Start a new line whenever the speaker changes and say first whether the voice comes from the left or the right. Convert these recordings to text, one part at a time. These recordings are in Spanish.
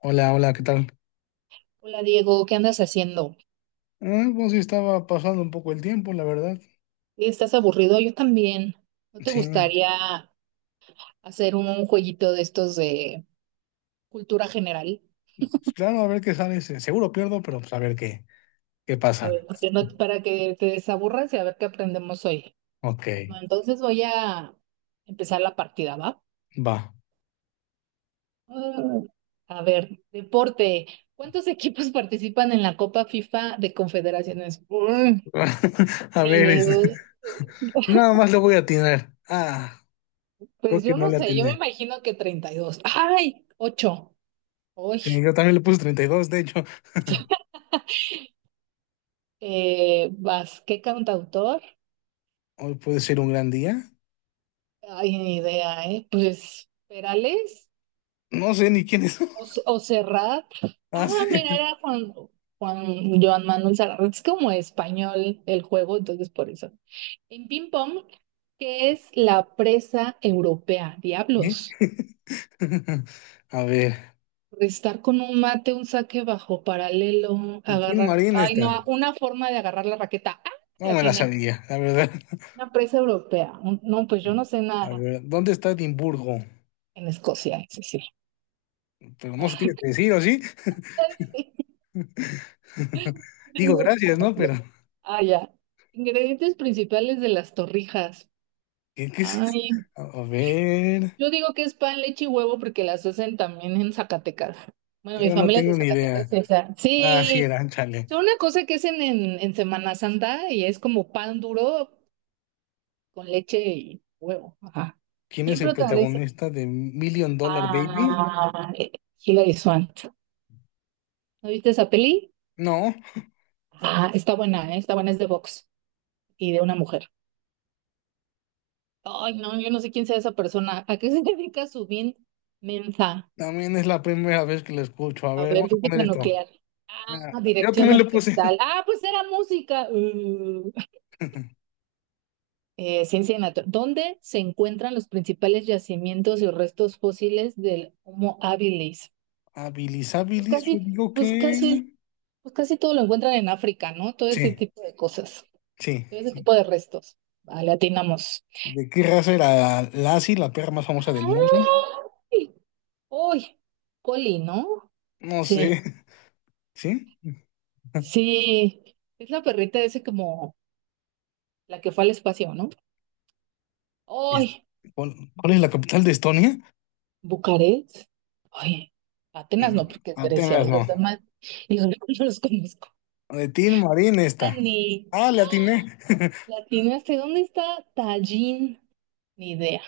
left: Hola, hola, ¿qué tal?
right: Hola Diego, ¿qué andas haciendo?
left: Ah, pues sí, estaba pasando un poco el tiempo, la verdad.
right: Sí, ¿estás aburrido? Yo también. ¿No te
left: Sí,
right: gustaría hacer un jueguito de estos de cultura general?
left: pues claro, a ver qué sale. Seguro pierdo, pero pues a ver qué
right: A ver,
left: pasa.
right: porque no- para que te desaburras y a ver qué aprendemos hoy.
left: Ok,
right: Bueno, entonces voy a empezar la partida, ¿va?
left: va.
right: Ah. A ver, deporte. ¿Cuántos equipos participan en la Copa FIFA de Confederaciones?
left: A ver,
right: Ni,
left: este, nada más le voy a atinar. Ah, creo
right: pues
left: que
right: yo
left: no
right: no
left: le
right: sé, yo me
left: atiné.
right: imagino que 32. ¡Ay! Ocho. ¡Ay!
left: Sí, yo también le puse 32, de hecho.
right: Vas, ¿qué cantautor?
left: Hoy puede ser un gran día.
right: Ay, ni idea, ¿eh? Pues, ¿Perales?
left: No sé ni quién es.
right: ¿O Serrat?
left: Ah,
right: Ah,
left: sí.
right: mira, era Juan, Juan Joan Manuel Serrat. Es como español el juego, entonces por eso. En ping pong, ¿qué es la presa europea?
left: ¿Eh?
right: Diablos.
left: A ver,
right: Estar con un mate, un saque bajo paralelo,
left: de Tin
right: agarrar.
left: Marín
right: Ay,
left: esta.
right: no, una forma de agarrar la raqueta. ¡Ah!
left: No
right: La
left: me la
right: tiene.
left: sabía, la verdad.
right: Una presa europea. No, pues yo no sé
left: A
right: nada
left: ver, ¿dónde está Edimburgo?
right: en Escocia, sí, sí.
left: Pero no se
right: Ah,
left: tiene que decir, ¿o sí?
right: sí.
left: Digo, gracias, ¿no? Pero,
right: Ah, ya. Ingredientes principales de las torrijas.
left: ¿qué, qué es eso?
right: Ay,
left: A ver,
right: yo digo que es pan, leche y huevo porque las hacen también en Zacatecas. Bueno, mi
left: yo no
right: familia es de
left: tengo ni idea.
right: Zacatecas, esa.
left: Ah, sí,
right: Sí,
left: era, chale.
right: son una cosa que hacen en, Semana Santa y es como pan duro con leche y huevo. Ajá.
left: ¿Quién es
right: ¿Quién
left: el
right: protagoniza?
left: protagonista de Million Dollar Baby?
right: Ah, Hilary Swank. ¿No viste esa peli?
left: No,
right: Ah, está buena, está buena, es de box y de una mujer. Ay, no, yo no sé quién sea esa persona. ¿A qué se dedica Subin Menza?
left: también es la primera vez que lo escucho. A
right: A
left: ver, vamos
right: ver,
left: a poner
right: física
left: esto.
right: nuclear.
left: Ah,
right: Ah,
left: yo
right: dirección
left: también le puse.
right: orquestal. Ah, pues era música. Ciencia natural. ¿Dónde se encuentran los principales yacimientos y restos fósiles del Homo habilis?
left: Habilis
right: Pues
left: habilis, yo
right: casi,
left: digo que...
right: pues casi, pues casi todo lo encuentran en África, ¿no? Todo ese
left: Sí,
right: tipo de cosas,
left: sí.
right: todo ese tipo de restos. Vale, atinamos.
left: ¿De qué raza era Lassie, la perra más famosa del mundo?
right: ¡Ay! ¡Uy! Coli, ¿no?
left: No
right: Sí.
left: sé. ¿Sí?
right: Sí, es la perrita ese como la que fue al espacio, ¿no?
left: Es-
right: ¡Ay!
left: ¿Cuál es la capital de Estonia?
right: ¿Bucarest? Ay, Atenas no, porque es Grecia,
left: Atenas
right: y
left: no.
right: los demás, y los demás no los conozco.
left: De Tin Marín esta.
right: Ni
left: Ah, le atiné.
right: latinaste, ¿dónde está Tallin? Ni idea.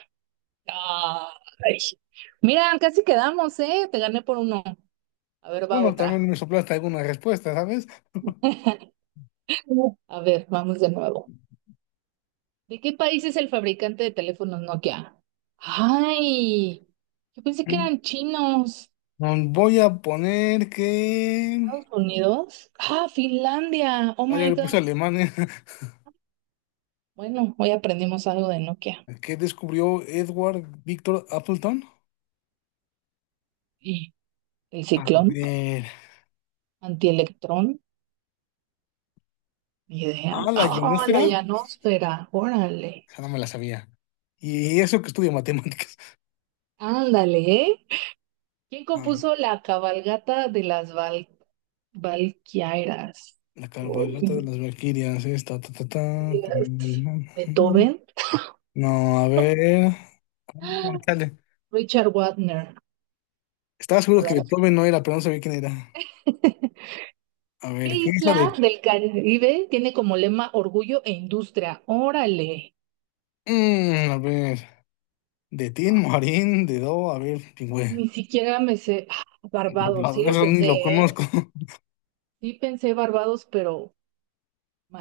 right: Ay. Mira, casi quedamos, ¿eh? Te gané por uno. A ver, va
left: Bueno,
right: otra.
left: también me soplaste alguna respuesta, ¿sabes?
right: A ver, vamos de nuevo. ¿De qué país es el fabricante de teléfonos Nokia? Ay, yo pensé que
left: Mm,
right: eran chinos.
left: Voy a poner que...
right: Estados Unidos. Ah, Finlandia. Oh
left: Ah, ya
right: my
left: le puse
right: God.
left: Alemania.
right: Bueno, hoy aprendimos algo de Nokia.
left: ¿Qué descubrió Edward Victor Appleton?
right: Y el
left: A
right: ciclón,
left: ver.
right: antielectrón, ni
left: Ah,
right: idea.
left: la
right: Oh, la
left: ionosfera.
right: llanosfera. Órale.
left: Esa no me la sabía. Y eso que estudia matemáticas.
right: Ándale, ¿eh? ¿Quién
left: Ah,
right: compuso la cabalgata de las Valquirias?
left: la cabalgata de
right: Uy,
left: las Valquirias. Esta, ta, ta, ta, tam, tam,
right: Dios.
left: tam.
right: Beethoven.
left: No, a ver. Ah, chale.
right: Richard Wagner.
left: Estaba seguro
right: No lo
left: que
right: sé.
left: Beethoven no era, pero no sabía quién era. A
right: ¿Qué
left: ver, ¿qué es la
right: isla
left: de...?
right: del Caribe tiene como lema orgullo e industria? Órale.
left: A ver, de Tin, Marín, de Do, a ver, pingüe.
right: Ni siquiera me sé. Ah, Barbados, sí
left: No,
right: lo
left: eso ni
right: pensé,
left: lo conozco.
right: ¿eh? Sí pensé Barbados, pero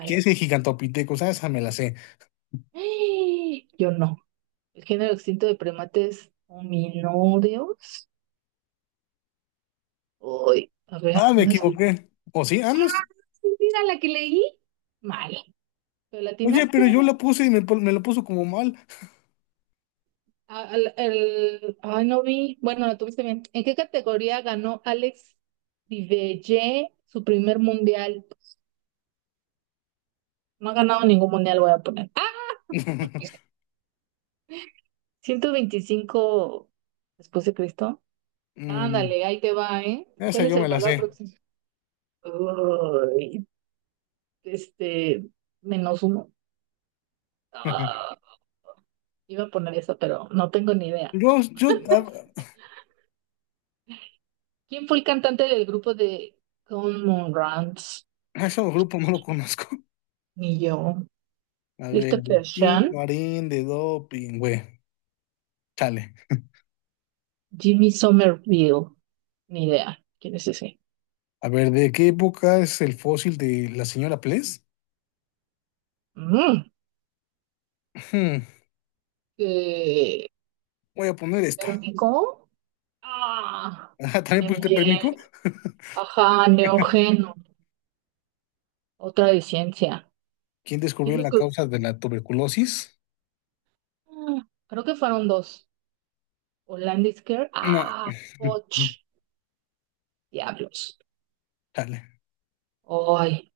left: ¿Qué es el Gigantopithecus? Ah, esa me la sé.
right: ¡Ay! Yo no. El género extinto de primates hominódeos. Uy, a ver,
left: Ah, me
right: no es.
left: equivoqué. ¿O sí? Ah, no.
right: Sí, mira la que leí. Mal. ¿Pero
left: Oye,
right: latinaste?
left: pero yo la puse y me lo puso como mal.
right: Ay, no vi. Bueno, la tuviste bien. ¿En qué categoría ganó Alex Divelle su primer mundial? No ha ganado ningún mundial, voy a poner. Ciento veinticinco después de Cristo.
left: Mm,
right: Ándale, ahí te va, ¿eh?
left: esa
right: ¿Cuál es
left: yo
right: el
left: me la
right: valor
left: sé.
right: aproximado? Uy, este, -1. Ah, iba a poner eso, pero no tengo ni idea.
left: Yo, yo, a,
right: ¿Quién fue el cantante del grupo de Common Runs?
left: a ese grupo no lo conozco.
right: Ni yo.
left: A ver, de
right: Christopher
left: Tin,
right: Shan,
left: Marín, de Do, pingüe. Chale.
right: Jimmy Somerville. Ni idea. ¿Quién es ese?
left: A ver, ¿de qué época es el fósil de la señora Pless?
right: Mm.
left: Hmm,
right: Eh,
left: voy a poner esta.
right: ¿Térmico? Ah,
left: Ajá, ¿también pusiste
right: Neogen.
left: pérmico?
right: Ajá, Neógeno. Otra de ciencia.
left: ¿Quién
right: ¿Quién
left: descubrió
right: los
left: la
right: co-
left: causa de la tuberculosis?
right: Ah, creo que fueron dos. O Landis Care.
left: No.
right: Ah, och, diablos.
left: Dale.
right: Ay,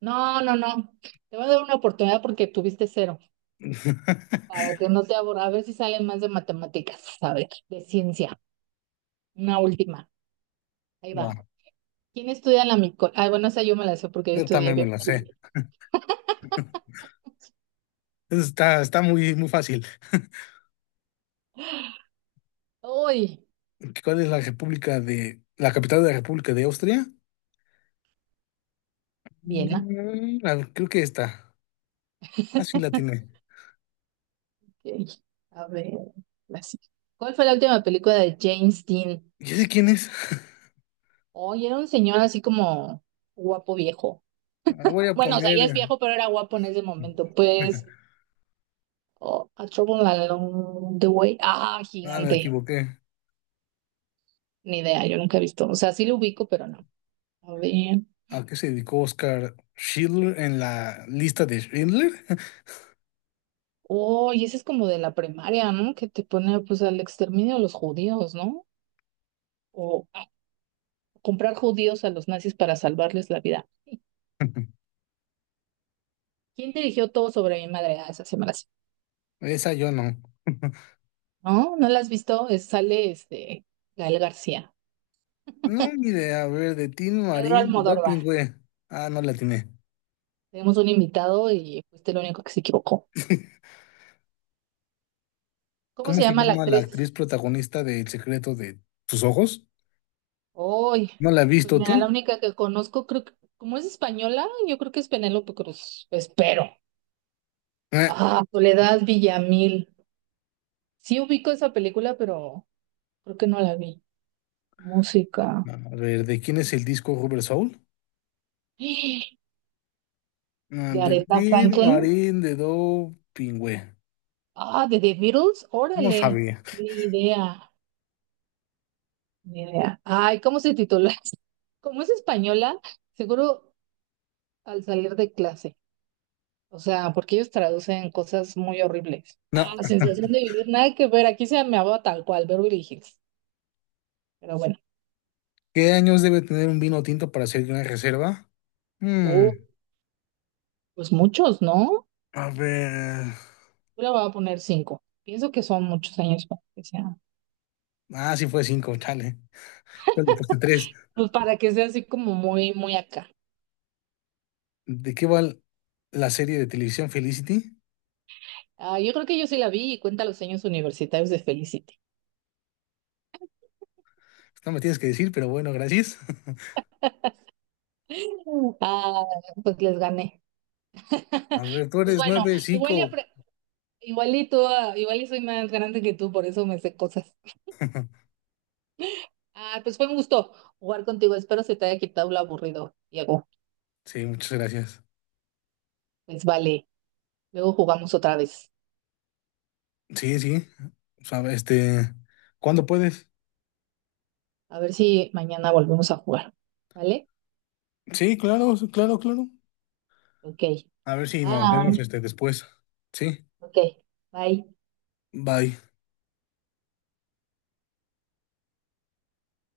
right: no, no, no. Te voy a dar una oportunidad porque tuviste cero, para que no te aburra. A ver si sale más de matemáticas, a ver, de ciencia. Una última. Ahí
left: Va,
right: va. ¿Quién estudia la mico? Ah, bueno, esa yo me la sé porque yo
left: yo
right: estudié
left: también me la sé.
right: biología.
left: Eso está, está muy, muy fácil.
right: Uy,
left: ¿Cuál es la república de... la capital de la República de Austria?
right: bien, ¿ah?
left: A ver, creo que esta. Ah, sí la tiene.
right: Ok. A ver, la sí- ¿cuál fue la última película de James Dean?
left: ¿Y sé quién es?
right: Oye, era un señor así como guapo viejo.
left: Ah, voy a
right: Bueno, o sea,
left: poner...
right: ya es viejo, pero era guapo en ese momento. Pues. Oh, A Trouble Along the Way. Ah,
left: ah, me
right: gigante.
left: equivoqué.
right: Ni idea, yo nunca he visto. O sea, sí lo ubico, pero no. A ver.
left: ¿A qué se dedicó Oscar Schindler en la lista de Schindler?
right: Oh, y ese es como de la primaria, ¿no? Que te pone pues al exterminio de los judíos, ¿no? O a comprar judíos a los nazis para salvarles la vida. ¿Quién dirigió todo sobre mi madre? Ah, esa se me la sé.
left: Esa yo no.
right: ¿No? ¿No la has visto? Sale este Gael García.
left: No, ni idea. A ver, de Tin
right: Pedro
left: Marín,
right: Almodóvar.
left: doping, güey. Ah, no la tiene.
right: Tenemos un invitado y fuiste el único que se equivocó. ¿Cómo
left: ¿Cómo
right: se
left: se
right: llama la
left: llama la
right: actriz?
left: actriz protagonista de El secreto de tus ojos?
right: Uy,
left: ¿No la has
right: pues
left: visto
right: mira, la
left: tú?
right: única que conozco, creo que, como es española, yo creo que es Penélope Cruz. Espero.
left: Eh,
right: Ah, Soledad Villamil. Sí ubico esa película, pero creo que no la vi. Música.
left: no. A ver, ¿de quién es el disco Rubber Soul? Ah,
right: De
left: de
right: Aretha
left: Tin
right: Franklin.
left: Marín, de doping, güey.
right: Ah, de The Beatles.
left: No
right: Órale.
left: sabía.
right: Ni idea. Ni idea. Ay, ¿cómo se titula? Como es española, seguro al salir de clase. O sea, porque ellos traducen cosas muy horribles.
left: No.
right: Ah, La sensación de vivir, nada que ver. Aquí se me va tal cual, Beverly Hills. Pero bueno,
left: ¿Qué años debe tener un vino tinto para ser de una reserva?
right: uh,
left: Hmm.
right: pues muchos, ¿no?
left: A ver.
right: Yo le voy a poner cinco. Pienso que son muchos años para que sea,
left: Ah, sí fue 5, chale. Yo le puse 3.
right: pues para que sea así como muy, muy acá.
left: ¿De qué va la serie de televisión Felicity?
right: Ah, yo creo que yo sí la vi y cuenta los años universitarios de Felicity.
left: No me tienes que decir, pero bueno, gracias.
right: Ah, pues les gané.
left: A ver, tú
right: Pues
left: eres
right: bueno,
left: nueve, cinco.
right: igual y tú, igual y soy más grande que tú, por eso me sé cosas. Ah, pues fue un gusto jugar contigo. Espero se te haya quitado lo aburrido, Diego.
left: Sí, muchas gracias.
right: Pues vale, luego jugamos otra vez.
left: Sí, sí. O sea, este, ¿cuándo puedes?
right: A ver si mañana volvemos a jugar. ¿Vale?
left: Sí, claro, sí, claro, claro.
right: Ok.
left: A ver si nos vemos
right: Bye.
left: este después. Sí,
right: Ok. Bye.
left: bye.